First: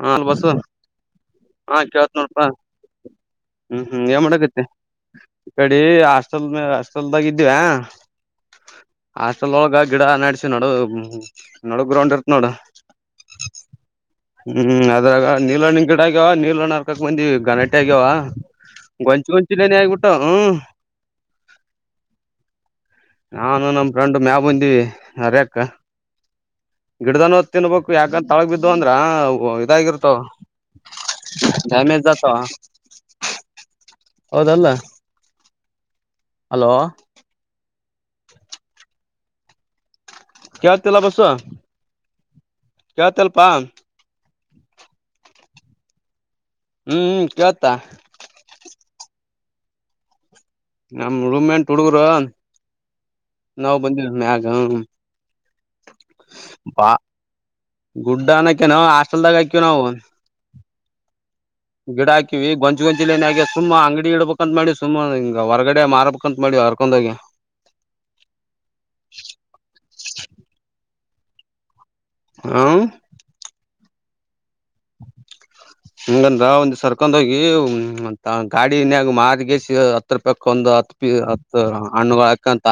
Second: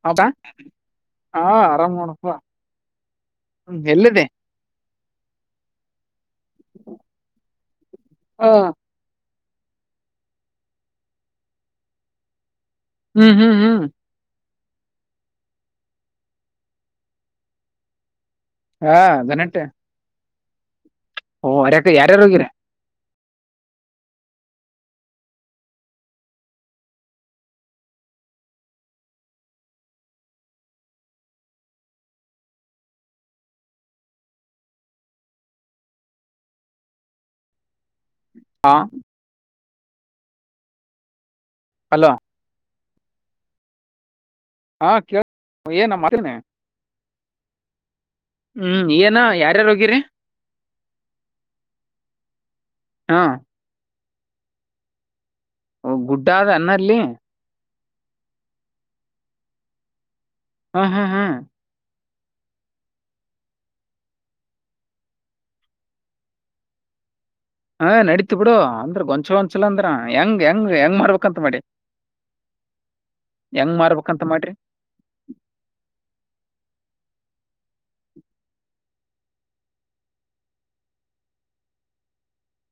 ಹಾ ನಾನ್ ಹೌದಾ ಬಸು ಹಾ ಆರಾಮ್ ನೋಡಪ್ಪ ಹೂ ಹೂ ಏ ಮಾಡಕತ್ತ ಕಡೆ ಲ್ ಮೇ ಅಷ್ಟಲ್ದಾಗ ಇದಿವ ಹ ಲ ಒಳಗ ಗಿಡ ನಾಡಸಿ ನೋಡ ನಡ ಗ್ರೌಂಡ್ ಇರ್ತ್ ನೋಡು ಹೂ ಹೂ ಹೂ ಹೂ ಹೂ ಅದ್ರಾಗ ನೀಲಣ ನಿನ್ ಗಡ ಆಗ್ಯಾವ ನೀಲಣ್ ಹರ್ಕಕ್ ಬಂದಿ ಗಲಾಟೆ ಆಗ್ಯಾವ ಹಾ ಗೊಂಚಿ ಗನಟೆ ಗೊಂಚಿನೆ ಆಗಿಬಿಟ್ಟು ಹೂ ಓ ಅರ್ಯಕ ಯಾರ್ಯಾರು ಹೋಗಿರಿ ನಾನು ನಮ ಫ್ರಂಡ್ ಮ್ಯಾಲ್ ಬಂದಿವಿ ಅರ್ಯಕ್ ಗಿಡದಾನೋ ತಿನ್ಬೇಕು ಯಾಕಂತ ತೊಳಗ ಬಿದ್ದು ಅಂದ್ರ ಇದಾಗಿರ್ತವ ಇದು ಆಗಿರ್ತವು ಡ್ಯಾಮೇಜ ಜತ ಹೌದಲ್ಲ ಅಲೋ ಹಾ ಕ ತಲ್ಲ ಬಸ್ ಹಲೋ ಯತಲ್ಪಾ ಹಾ ಕೇಳಳ್ ಏನನೆ ಹ್ಮ್ ಕತ್ತಾ ಎ ರೋಗಿ ರೀ ನಮ ರೂಮ್ ಎಂ ಹುಡುಗರ ಹಾ ನಾವ್ ಬಂದ ಮ್ಯಾಗ ಗುಡ್ಡಾದ ಅನ್ನಲ್ಲಿ ಗುಡ್ಡನಕ್ಯ ನಾವವು ಹಾಸ್ಟೆಲ್ದಾಗ ಆಕ್ಯ ನಾವು ಹಾ ಹಾ ಹಾ ಗಿಡ ಹಾಕಿವವಿ ಗಂಜ ಗಂಜ ಏ ಆಗೆ ಸುಮ್ಮ್ ಅಂಗಡಿ ಇಡಬೇಕಕ್ಂತ ಮಾಡಿ ಸುಮ್ಮ್ ಹಂಗ ಹೊಗಡೆ ಮಾರಬೇಕಕ್ಂತ ಮಾಡಿರ್ಕೊಂಡ ಹ ನಡೀತು ಬಿಡು ಅಂದ್ರ ಗೊಂಚ ಗೊಂಚಲ ಅಂದ್ರ ಹೆಂಗ್ ಹೆಂಗ್ ಹೆಂಗ್ ಮಾಡ್ಬೇಕಂತ ಮಾಡಿ ಹ್ಮ ಹೆಂಗ್ ಮಾಡ್ಬೇಕ ಅಂತ ಮಾಡ್ರಿ [unintelligible] ಹಂಗಂದ್ರ ಒಂದ್ ಸರ್ಕೊಂಡ ಹೋಗಿ ಗಾಡನ್ಯಾಗ ಮಾರಗಸ ಹತ್ರ ರೂಪಾಯಕ್ ಒಂದು ಒಂದು ಹ ಪಿ ಹತ್ತು ಹಣ್ಣುಗಳ ಹಕಂತ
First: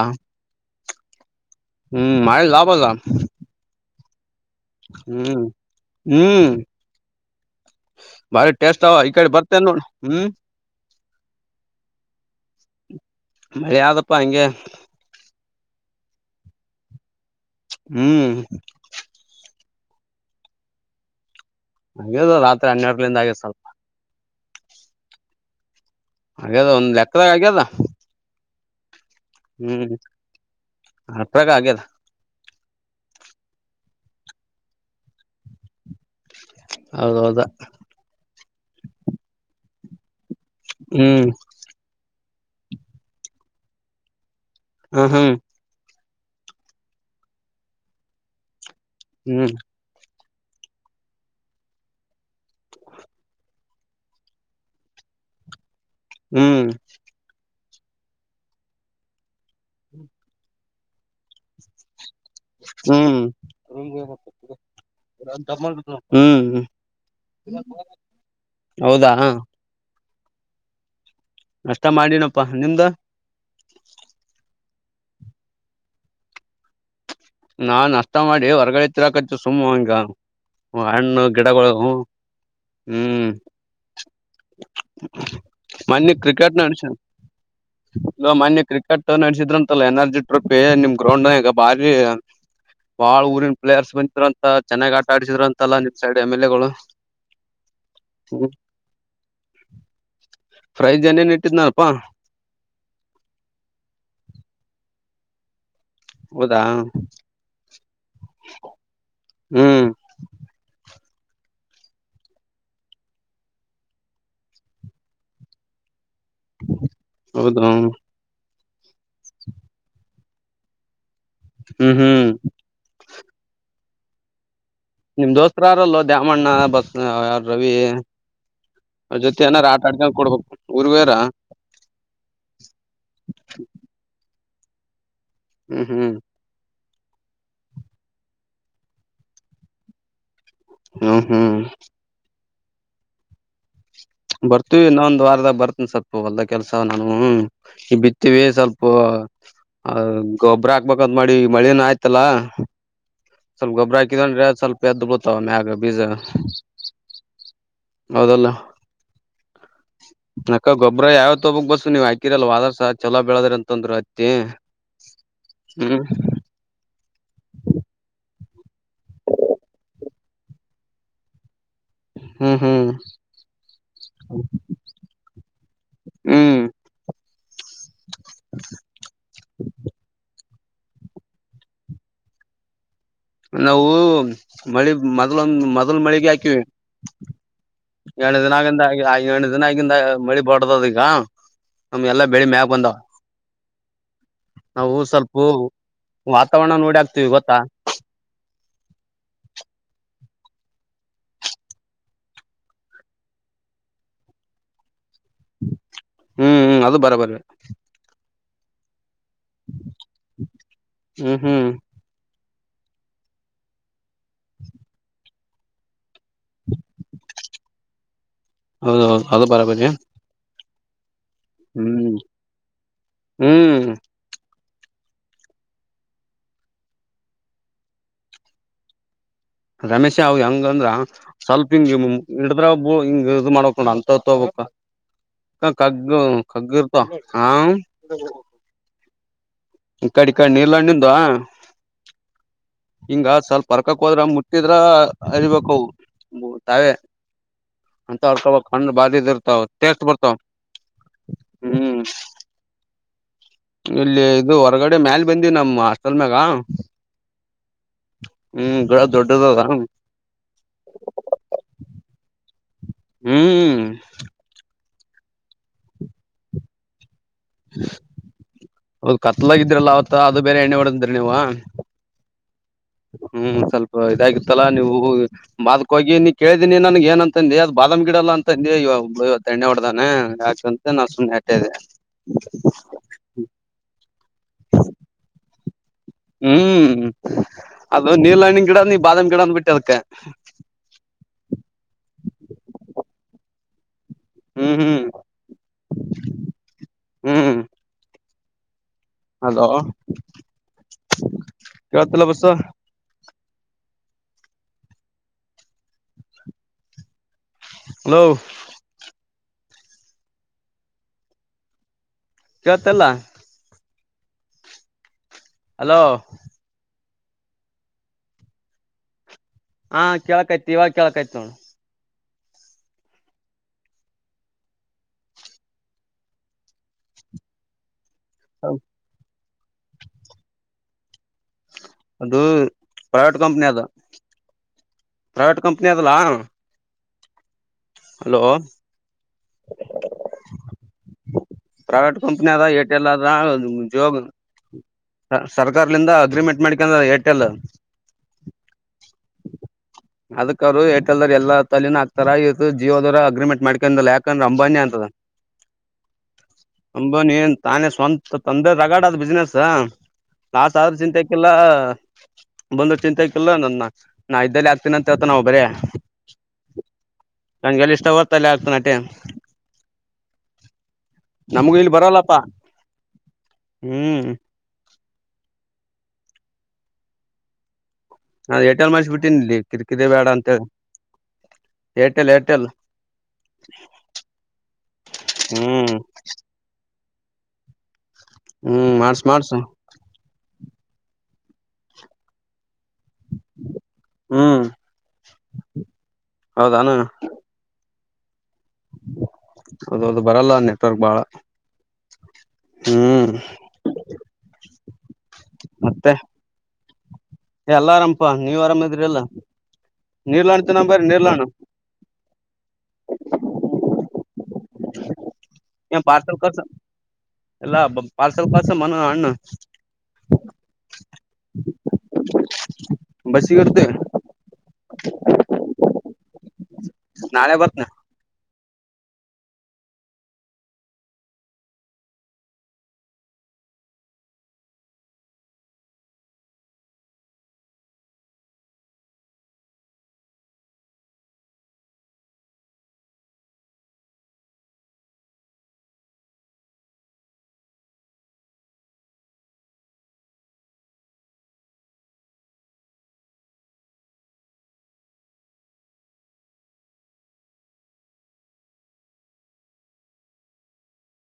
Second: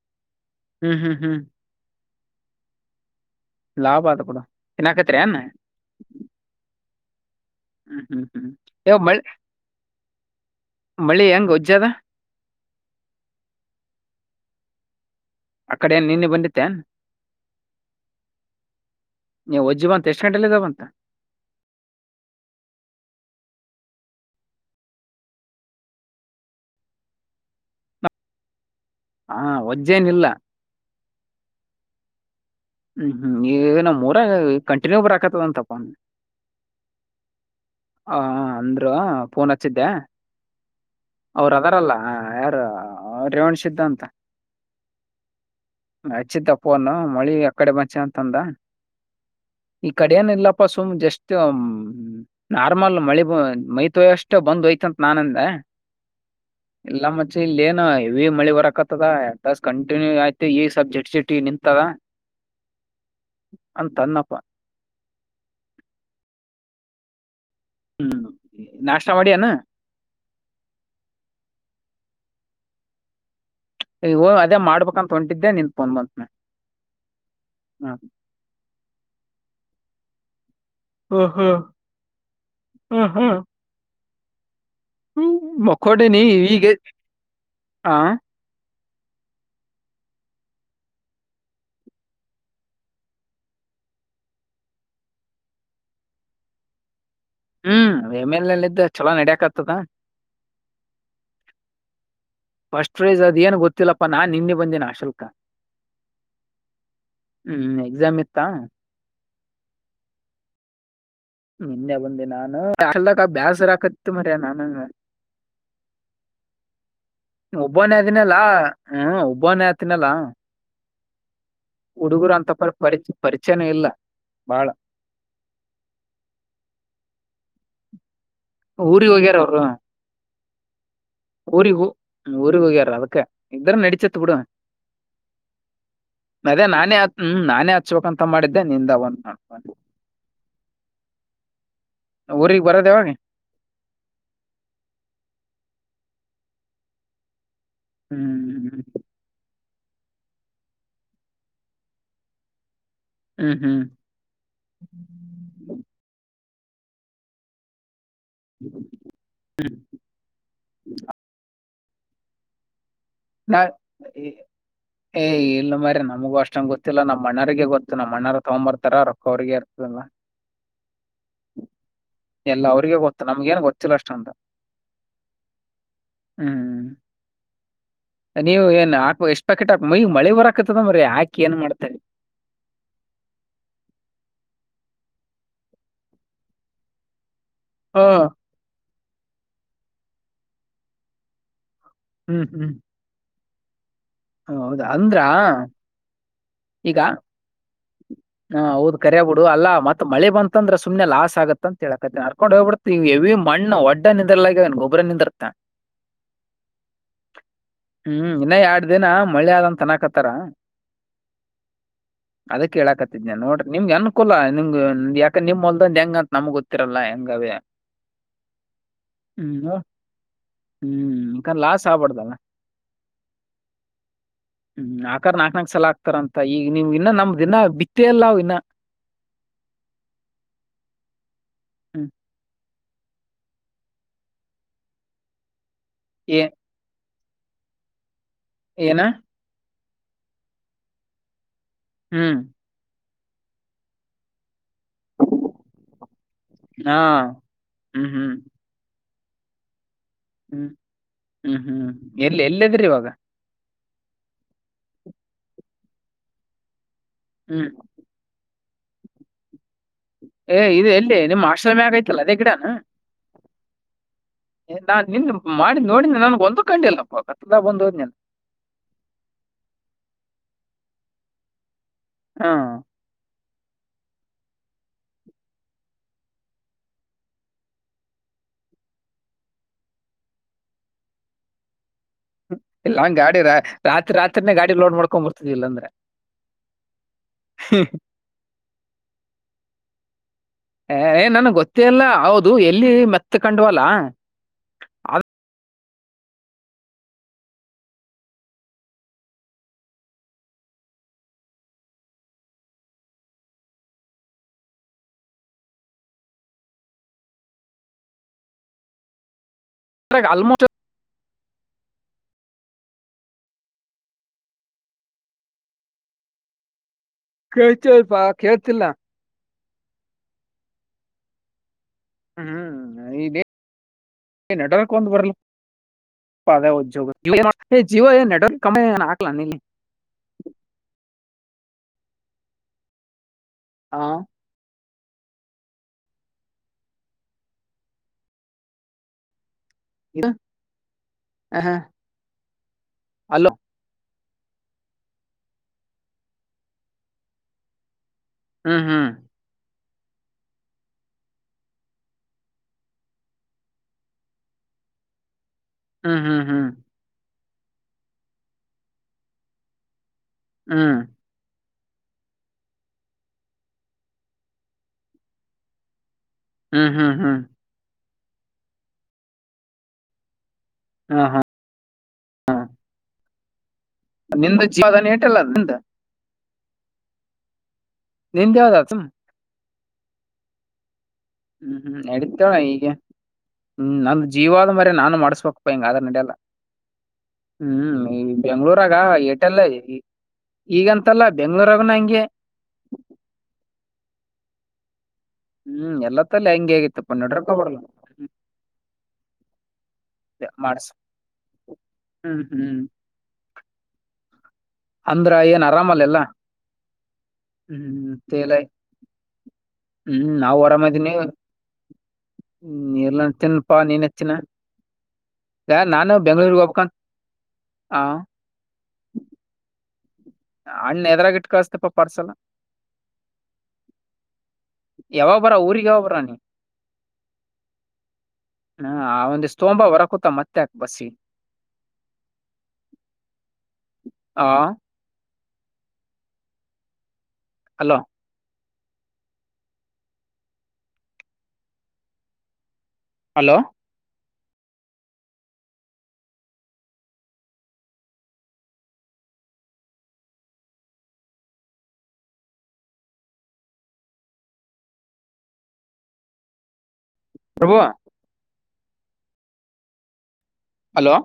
ಹ್ಮ್ ಹ್ಮ್ ಹ್ಮ್ ಹ್ಮ್ ಮ ಲಾ ಬಲ್ಲ ಲಾಭ ಅದಪೂಡ ಹ್ಮ್ ಹ್ಮ್ ಹ್ಮ್ ಹ್ಮ್ ಹ್ಮ್ ಮಾರಿ ಸ್ಟ್ ಆ ಯಾವ ಮಳಿ ಈಕ ಬರ್ತ ಹ್ಮ್ ಮಳಿ ಹೆಂಗ್ ಒಜ್ಜದ ಮಳೆ ಯಾವ್ದಪ್ಪಾ ಹಂಗೆ ಆ ಕಡೆ ನಿನ್ನೆ ಬಂದತ್ತೇ ಹ್ಮ್ ನೀವು ಒಜ್ಜ ಬಂತ ಎಷ್ಟ್ ಗಂಟೆಲ್ಲ ಇದಾವಂತ ಹಾಗದು ರಾತ್ರಿ ಹನ್ನೆರಲಿಂದ ಆಗ್ಯ ಸ್ವಲ್ಪ ಹಾಗ್ಯದ ಒಂದ್ ಲೆಕ್ಕದಾಗ ಆಗ್ಯದ ಹಾ ವಜ್ಜೇನಿಲ್ಲ ಹಟ್ಟ್ರಾಗ ಆಗ್ಯದ ಹ್ಮ್ ಹ್ಮ್ ಈ ನಮ್ ಮೂರ ಕಂಟಿನ್ಯೂ ಬರಾಕತ್ತದಂತಪ್ಪ ಹೌದೌದ ಹ ಅಂದ್ರು ಪಫೋನ್ ಹಚ್ಚಿದ್ದೆ ಹ್ಮ್ ಅವರು ಅದಾರಲ್ಲ ಯಾರು ರೇವಣ್ ಸಿದ್ಧಾಂತ ಹ್ಮ ಹ್ಮ ಹಚ್ಚಿದಿದ್ದಪ್ಪನು ಮಳಿ ಅಕಡೆ ಮಂಚೆ ಅಂತಂದ ಹ್ಮ್ ಏನ ಇಲ್ಲಪ್ಪ ಸುಮ್ನೆ ಜಸ್ಟ್ ನಾರ್ಮಲ್ ಮಳಿ ಮೈತ ಅಷ್ಟೆ ಬಂದು್ಹೋಯ್ತಂತ ನಾನಂದ ಹ್ಮ್ ಎಲ್ಲ ಮತ್ತೆ ಇಲ್ಲ ಏನು ಇ ಮಳಿ ಬರಕತದ ಎಸ್ ಕಂಟಿನ್ಯೂ ಆಯ್ತ ಈ ಸ ಜಟ್ ಜಟ್ಟಿ ನಿಂತವ ಹ್ಮ್ ಹ್ಮ್ ಹ್ಮ್ ನಾಷ್ಟ ಹೌದಾ ಮಾಡ್ಯಾನ ಅಷ್ಟ ಮಾಡನಪ್ಪಾ ನಿಮ್ದ ಅದೇ ಮಾಡ್ಬೇಕಂತ ಹೊಂಟಿದ್ದೆ ನಿನ್ಫಂದ್ ಬಂತನ ನಾನ್ ನಷ್ಟ ಮಾಡಿ ಹೊರ್ಗಡೆ ತಿರಾಕಚ್ಚ ಸುಮ್ಮ್ ಹಂಗ ಹ ಹಣ್ಣು ಹ್ಮ್ ಹ್ಮ್ ಗಿಡಗಳು ಹ್ಮ್ ಹ್ಮ್, ಮಾನ್ ಮಕ್ಕೊಂಡಿನಿ ಕ್ರಿಕೆಟ್ ನ ಈಗ ಅಷ ಆ ಇ ಮಾನ್ ಕ್ರಿಕೆಟ್ ನಡೆಸಿದ್ರಂತೆಲ್ಲ ಎನರ್ಜಿ ರುಪ್ ನಿಮ್ ಗ್ರೌಂಡ್ ಈಗ ಬಾರಿ ಬಾಳ್ ಊರಿನ ಪ್ಲೇಯರ್ಸ್ ಬಂದಿದ್ರು ಅಂತ ಚೆನ್ನಾಗ್ ಆಟ ಆಡಸಿದ್ರು ಅಂತಲ್ಲ ನಿಮ್ ಸೈಡ್ ಎಮ್ ಎಲ್ ಎ ಗಳು ಹ್ಮ್ಮೇಲೆಲ್ಲ ಇದಿದ್ದ ಚಲೋ ನಡ್ಯಾಕ್ ಆತದ ಫ್ರೈ ಜನ ಏನ್ ಇಟ್ಟಿದ್ನನಪ್ಪಾ ಫಸ್ಟ್ ಪ್ರೈಜ್ ಅದ ಏನ್ ಗೊತ್ತಿಲ್ಲಪ್ಪಾ ನಾ ನಿನ್ನೆ ಬಂದೇನ ಆಶುಲ್ಕಾ ಹೌದಾ ಹ್ಮ್ ಎಕ್ಸಾಮ್ ಇತ್ತಾ ಹ್ಮ್ ನಿನ್ನೆ ಬಂದೆ ನಾನುಲ್ಲಕ್ಕ ಬೇಸರಾಕತ್ ಮರ ನಾನು [inaudible] ಹೌದು ಒಬ್ಬನೇ ಹ್ಮ್ ಆದದಿನಲ್ಲಾ ಹ್ಮ್ ಒಬ್ಬನ ಆತಿನಲ್ಲಾ ಹ್ಮ್ ಹುಡುಗರ ಅಂತ ಪರ ಪರಿ ಪರಿಚಯನ ಇಲ್ಲ ಬಾಳ ನಿಮ್ ದೋಸ್ತ್ರ ಯಾರಲ್ಲೋ ದ್ಯಾಮಣ್ಣ ಬಸ್ ಯ ರವಿ ಊರಿಗೆ ಅವ್ರ ಹೋಗ್ಯಾರ ಜೊತೆ ಅವರು ಏನಾರ ಆಟ ಆಡ್ಕೊಂಡ್ ಕೊಡ್ಬೇಕು ಊರ್ವೇರ ಉರಿ ಹ್ಮ ಉರಿ ಹೋಗಾರ ಅದಕ್ಕ ಇದರ ನಡಚತ್ ಬಿಡು ಹ್ಮ್ ಹ್ಮ್ ಅದ ನಾನ ಆ ಹ್ಮ್ ನಾನೇ ಹಚ್ಬೇಕಂತ ಮಾಡಿದ್ದೆ ನಿಂದ ಒ ಹ್ಮ ಹ್ಮ್ ಊರಿಗೆ ಬರೋದ ಯಾವಾಗೆ ಬರ್ತೀವಿ ನೊ ಒಂದ್ ವಾರದಾಗ ಬರ್ತನಿ ಸ್ವಲ್ಪ ಹೊಲ್ದ ಕೆಲ್ಸ ನಾನು ಈ ಬಿತ್ತವಿ ಹ್ಮ್ ಸ್ವಲ್ಪ ಹ ಗೊಬ್ಬ್ರ ಹಾಕ್ಬೇಕಂತ ಮಾಡಿ ಮಳೇನ ಆಯ್ತಲ್ಲ ಹ್ಮ್ ಸ್ವಲ್ಪ ಹ್ಮ್ ಗೊಬ್ಬರ ಹಾಕಿದಂದ್ರೆ ಸ್ವಲ್ಪ ಎದ್ದ್ ಬತವ ಮ್ಯಾಗ ಬೀಜ ಹೌದಲ್ಲ ಹ್ಮ ಅಕ್ಕ ಗೊಬ್ಬ್ರ ಯಾವತ್ ಒಬಕ್ ಬಸ್ಸು ನೀವ್ ಹಾಕಿರಲ್ವಾ ವಾದಾರ್ಸಹ ಚಲೋ ಬೆಳದಿರ ನಾ ಅಂತಂದ್ರ ಏ ಅತ್ತಿ ಏ ಇಲ್ಲ ಮ್ರೆ ನಮಗೂ ಅಷ್ಟಂಗ ಗೊತ್ತಿಲ್ಲ ನಮ್ ಅಣ್ಣಗ ಗೊತ್ತು ನಮ್ಮ್ ಅಣ್ಣ ತೊಂಬರ್ ತರ ರೊಕ್ಕವರಿಗೆ ಇರ್ತದಲ್ಲ ಹ್ಮ್ ಎಲ್ಲ ಹ್ಮ್ ಅವ್ರಗ ಗೊತ್ತು ನಮ್ಗ ಏನ್ ಗೊತ್ತಿಲ್ಲ ಅಷ್ಟಂತ ಹ್ಮ್ ನೀವ ಏನ್ ಹಾಕ್ ಎಷ್ಟ್ ಪಾಕೆಟ್ ಹಾಕ್ ಮೈಗ್ ಮಳೆ ಬರಾಕತದ ಮ್ರರಿ ಆಾಕಿ ಏನ್ ಮಾಡ್ತಿ ನಾವು ಮಳಿ ಮೊದ್ಲ ಮೊದ್ಲ ಮಳಿಗೆ ಹಾಕಿವವಿ ಹ್ಮ್ ಎಂದು ದಿನ ಆಗಿಂದ ಎಂಟು ದಿನ ಆಗಿಂದ ಮಳಿ ಬಾರ್ದದ ಈಗ ನಮ್ಗೆ ಎಲ್ಲಾ ಹ್ಮ್ ಬೆಳಿ ಮ್ಯಾಗ ಹ್ಮ್ ಬಂದವ ಹೌದಾ ನಾವು ಅಂದ್ರ ಸ್ವಲ್ಪ ವಾತಾವರಣ ಓಡ ಈಗ ಆಕ್ತಿವಿ ಗೊತ್ತಾ ಹಾ ಹೌದು ಕರಯಬ ಬಿಡು ಅಲ್ಲ ಮತ್ ಮಳೆ ಬಂತಂದ್ರೆ ಸುನೆ ಲಾಸ್ ಆಗತ್ತ ಅಂತ ಹೇಳಕತ್ತಿ ಅರ್ಕೊಂಡ್ ಹೋಗಬಿ ಮಣ್ಣ ಒಡ್ಡ ನಿದ್ರಲಲ್ಲಗನ್ ಗೊಬ್ಬರನ್ರ ಹ್ಮ್ ಹ್ಮ್ ಅದು ಬರ ಬರ್ರ ಹ್ಮ್ ಇನ್ನ ಎರಡ್ ದಿನ ಮಳ್ಳೆ ಆದಂತ ತನಕತ್ತಾರ ಹ್ಮ್ ಹ್ಮ್ ಅದ ಕೇಳಕತ್ತಿದ್ ನೋಡ್ರಿ ನಿಮ್ಗೆ ಅನ್ಕೂಲ ನಿಮ ಯಾಕ ನಿಮ್ಲ್ದ ಹೆಂಗ ನಮ್ ಗೊತ್ತಿರಲ್ಲ ಹೆಂಗವೇ ಹೌದೌದು ಅದು ಹ್ಮ್ ಬರಬರಿ ಹ್ಮ್ಕ ಲಾಸ್ ಹ್ಮ್ ಆಗ್ಬಾರ್ದಲ್ಲ ಹ್ಮ್ ಹ್ಮ್ ಆಕಾರ್ ನಾಕಕ್ ನಾಕಕ್ ಸಲ ಆಗ್ತಾರಂತ ಈಗ ನೀವು ಇನ್ನ ನಮ ಇನ್ನ ಬಿತ್ತಲ್ಲ ಇನ್ನ ರಮೇಶ್ ಅವ್ ಹೆಂಗಂದ್ರ ಸ್ವಲ್ಪಿಂಗ ಹ್ಮ್ ಇಡ ಅ್ರ ಒಬ್ಬ ಹಿಂಗ ಇ ಮಾಡ್ಕೊಂಡ್ ಅಂತತಬಕ್ ಕಗ್ಗ ಏ ಕಗ್ಗ ಇರ್ತ ಹಾ ನಾ ಕಡೆ ಕಡೆ ನೀಲ್ಲಣ್ಣ ನಿಂದುವ ಹ್ಮ್ ಹಿಂಗ ಸೋಲ್ಪರ್ಕಕ್ ಹೋದ್ರ ಮು ಹಿದ್ರ ಅರಿಬೇಕ ತಾವೇ ಹಾ ಹ್ಮ್ ಅಂತ ಹ್ಮ್ ಹೊರ್ಕೊಬ ಹಣ ಬಾರಿ ರ್ತ ಟೆಸ್ಟ್ ಬರ್ ಹ್ಮ್ ಹ್ಮ್ ಹ್ಮ್ ಎಲ್ಲಿ ಎಲ್ಲದ್ರಿ ಇವಾಗ ಇಲ್ಲಿ ಇದು ಹೊರಗಡೆ ಮ್ಯಾಲ ಬಂದಿವ ನಮ ಹಾಸ್ಟೆಲ್ ಮ್ಯಾಗ ಹ್ಮ್ ಹ್ಮ್ ಗ ದೊಡ್ಡದದ ಏ ಇದು ಎಲ್ಲಿ ನಿಮ್ಮ್ ಆಶ್ರಮಿ ಆಗೈತಿಲ್ಲ ಅದೇ ಗಿಡಾನ ಹ್ಮ್ ನಾನ್ ನಿನ್ ಮಾಡಿ ನೋಡ ನನ್ಗೆ ಒಂದು ಕಂಡ ಇಲ್ಲಪ್ಪಾಗ ಹೌದು ಕತ್ಲಾಗಿದ್ರಲ್ಲ ಅವತ್ತ ಅದು ಬೇರೆ ಎಣ್ಣೆ ಹೊಡಂತ್ರಿ ನೀವ ಹಾ ಹ್ಮ್ ಸ್ವಲ್ಪ ಇದಾಗಿತ್ತಲ್ಲಾ ನೀವು ಬದಕ್ ಹೋಗಿ ನೀ ಕೇಳ್ದನಿ ನನ್ಗೆ ಏನಂತಂದ್ ಬ ಆಲಮ್ ಗಿಡ ಎಲ್ಲ ಅಂತಂದ ಇವವ ಎಣ್ಣೆ ಹೊಡ್ದಾನೆ ಯಾಕಂತ ನಾ ಸುಮ್ನೆ ಅಟ್ಟ ಇಲ್ಲಾಂಗ ಗಾಡಿ ರಾತ್ರಿ ರಾತ್ರಿನೇ ಗಾಡಿ ಲೋಡ್ ಮಾಡ್ಕೊಂಡ್ ಬರ್ತದಿಲ್ಲಾಂದ್ರೆ ಹ್ಮ್ ಅದು ನೀರ್ ಹಣ್ಣಿನ್ ಗಿಡ ನೀ ಬಾದಾಮ ಗಿಡ ಅಂದ ಬಿಟ್ಟೆ ಅದಕ್ಕೆ ಹ ಏ ನನ್ಗ್ ಗೊತ್ತೇಲ್ಲ ಹೌದು ಎಲ್ಲಿ ಮತ್ತ ಕಂಡ್ವಲ್ಲ ಹ್ಮ್ ಹ್ಮ್ ಹ್ಮ್ ಹಲೋ ಕವತಲ್ಲ ಬಸ ಹಲೋ ಗಾಲಮಚ ಕ ತಲ್ಲ ಹಲೋ ಕೇಳ್ತಯಪಾ ಕೇಳ್ತಿಲ್ಲ ಹಾ ಕೇಳಕ್ಯ್ತಿು ಇವಾಗ ಕೇಳಕ್ಯ್ತ ನೋಡು ಹ್ಮ್ ಹ್ಮ್ ನಟರಕ್ ಒಂದು ಬರಲ್ಲ ಪಾಗ ಉದ್ಯೋಗ ಜೀವೋ ಏನ್ ನಡರ್ ಕಮ್ಮಿ ಏ ಹಾಕ್ಲಾ ಇಲ್ಲಿ ಅದು ಪ್ರೈವೇಟ್ ಕಂಪನಿ ಅದು ಆ ಪ್ರೈವೇಟ್ ಕಂಪನಿ ಅದಲಾ ಹಲೋ ಇ ಹ ಹ ಏಟ ಎಲ್ಲ ಮುಂಗ ಸರ್ಕಾರಲಿಂದ ಅಗ್ರಿಮೆಂಟ್ ಮಾಡಿಕಂದ ಏರ್ಟೆಲ್ ಹ್ಮ ಹ್ಮ್ [unintelligible] ಅದಕ್ಕ ಅವರು ಏಟಲ್ದರ್ ಎಲ್ಲ ತಲನ ಹಾತಾರ ಇವತ್ತು ಜೀವೋದವರು ಅಗ್ರಿಮೆಂಟ್ ಮಾಡ್ಕೊಂಡ ಯಾಕಂದ್ರ ಅಂಬಾನಿ ಅಂತದ ಹ್ಮ್ ಹ್ಮ್ ಹ್ಮ್ ಅಂಬಾನಿ ತಾನೇ ಸ್ವಂತ ತಂದೆ ತಗಾಡ ಅದ್ ಬಿಸ್ನೆಸ್ ನಾಾಸ ಆದ್ರ ಚಿಂತೆಕಲ್ಲ ಬಂದ ಚಿಂತೆ ಇಕ್ಕಲ್ಲ ನಾ ಇದ್ದಲ್ಲಿ ಆಗ್ತೀನ ಅಂತ ಹೇಳ್ತ ನಾವು ಬರೇ ಹ್ಮ್ ಹ್ಮ್ ಹ್ಮ್ ತ್ತಲ್ಲ ಆಗ್ತನಟೆ ಹಾ ಹಾ ನಮಗ ಇಲ್ಲಿ ಬರಲ್ಲಪ್ಪಾ ಹ್ಮ್ ನಿಂದ ಜೀವಧಾನ ಹಟಲ್ಲ ನಿಂದ ನಿಂದ ನಾ ಯಾವ್ದ ಏಟಿ ಎಲ್ ಆತು? ಮಾಡಸಬ ಬಿಟ್ಟನಿಲ್ಲಿ ಕಿ ಕಿರಿ ಬೇಡ ಅಂತ ಹೇಳ ಹ್ಮ್ ಹ್ಮ್ ಎಡ್ತೋಳ ಐಗ ಹ್ಮ್ ನಂದು ಜೀವ ಆದ ಮರ ನಾನು ಮಾಡ್ಸ್ಬೇಕಕ್ ಪ ಹಿಂಗ ಹ್ಮ್ ಅದ್ರ ನಡಿಯಲ್ಲ ಹ್ಮ್ ಹ್ಮ್ ಬೆಂಗ್ಳೂರಾಗ ಮಾಡ್ಸ ಮಾಡ್ಸ ಏಟಲ್ಲ ಈಗಂತಲ್ಲ ಬೆಂಗ್ಳೂರಾಗ ನಂಗೆ ಹ್ಮ್ ಹ್ಮ್ ಎಲ್ಲತ್ತಲ್ಲ ಹೆಂಗಗೆ ಹೌದಾನ ಆಗತಿ ಪ ನಡ್ರ ಬ ಅದು ಅದು ಅದೇ ಬರಲ್ಲ ಮಾಡ್ಸ ನೆಟ್ವರ್ಕ್ ಬಾಳ ಹ್ಮ್ ಅಂದ್ರ ಏನ್ ಮತ್ತೆ ಆರಾಮಲ್ಲಲ್ಲ ಎಲ್ಲ ಹ್ಮ್ ಆರಾಮಪ ತೇಲ ನೀವ್ ಆರಾಮದ್ರಿಲ್ಲ ಹ್ಮ್ ನಾವವು ನೀರ್ಲಾಣ್ ಓಡಾಮ ತಿನ್ನಂಬರಿ ಇದೀನಿ ನೀರ್ಲಾಣ್ ಹ್ಮ್ ಎಲ್ಲ ತಿನ್ಪಾ ನೀನ ಹ ಯ ಪಾರ್ಸಲ್ ಕಸ ಬೆಂಗ್ಳೂರ್ಗ್ ಹೋಗ್ಬೇಕಂತ ಎಲ್ಲಾ ಆ ಪಾರ್ಸಲ್ ಕಸ ಮನ ಅಣ್ಣ ಹಣ್ಣ ಎದರಾಗಿ ಇಟ್ ಕಳಸ್ತಪ ಪರ್ಸಲ್ ಬಸ್ಸಿಗೆ ಇರ್ತಿ ಯ ಬರ ಊರಿರಿಗೆ ಯ ಬರಾನೀ ನಾಳೆ ಬರ್ತ ಹಾ ಒಂದ ಸ್ತೋಭ ಹೊರಕೂತ ಮತ್ತೆ ಅಕ್ ಬಸಿ ಆ ಹಲೋ ಹಲೋ ಪ್ರಬ ಹಲೋ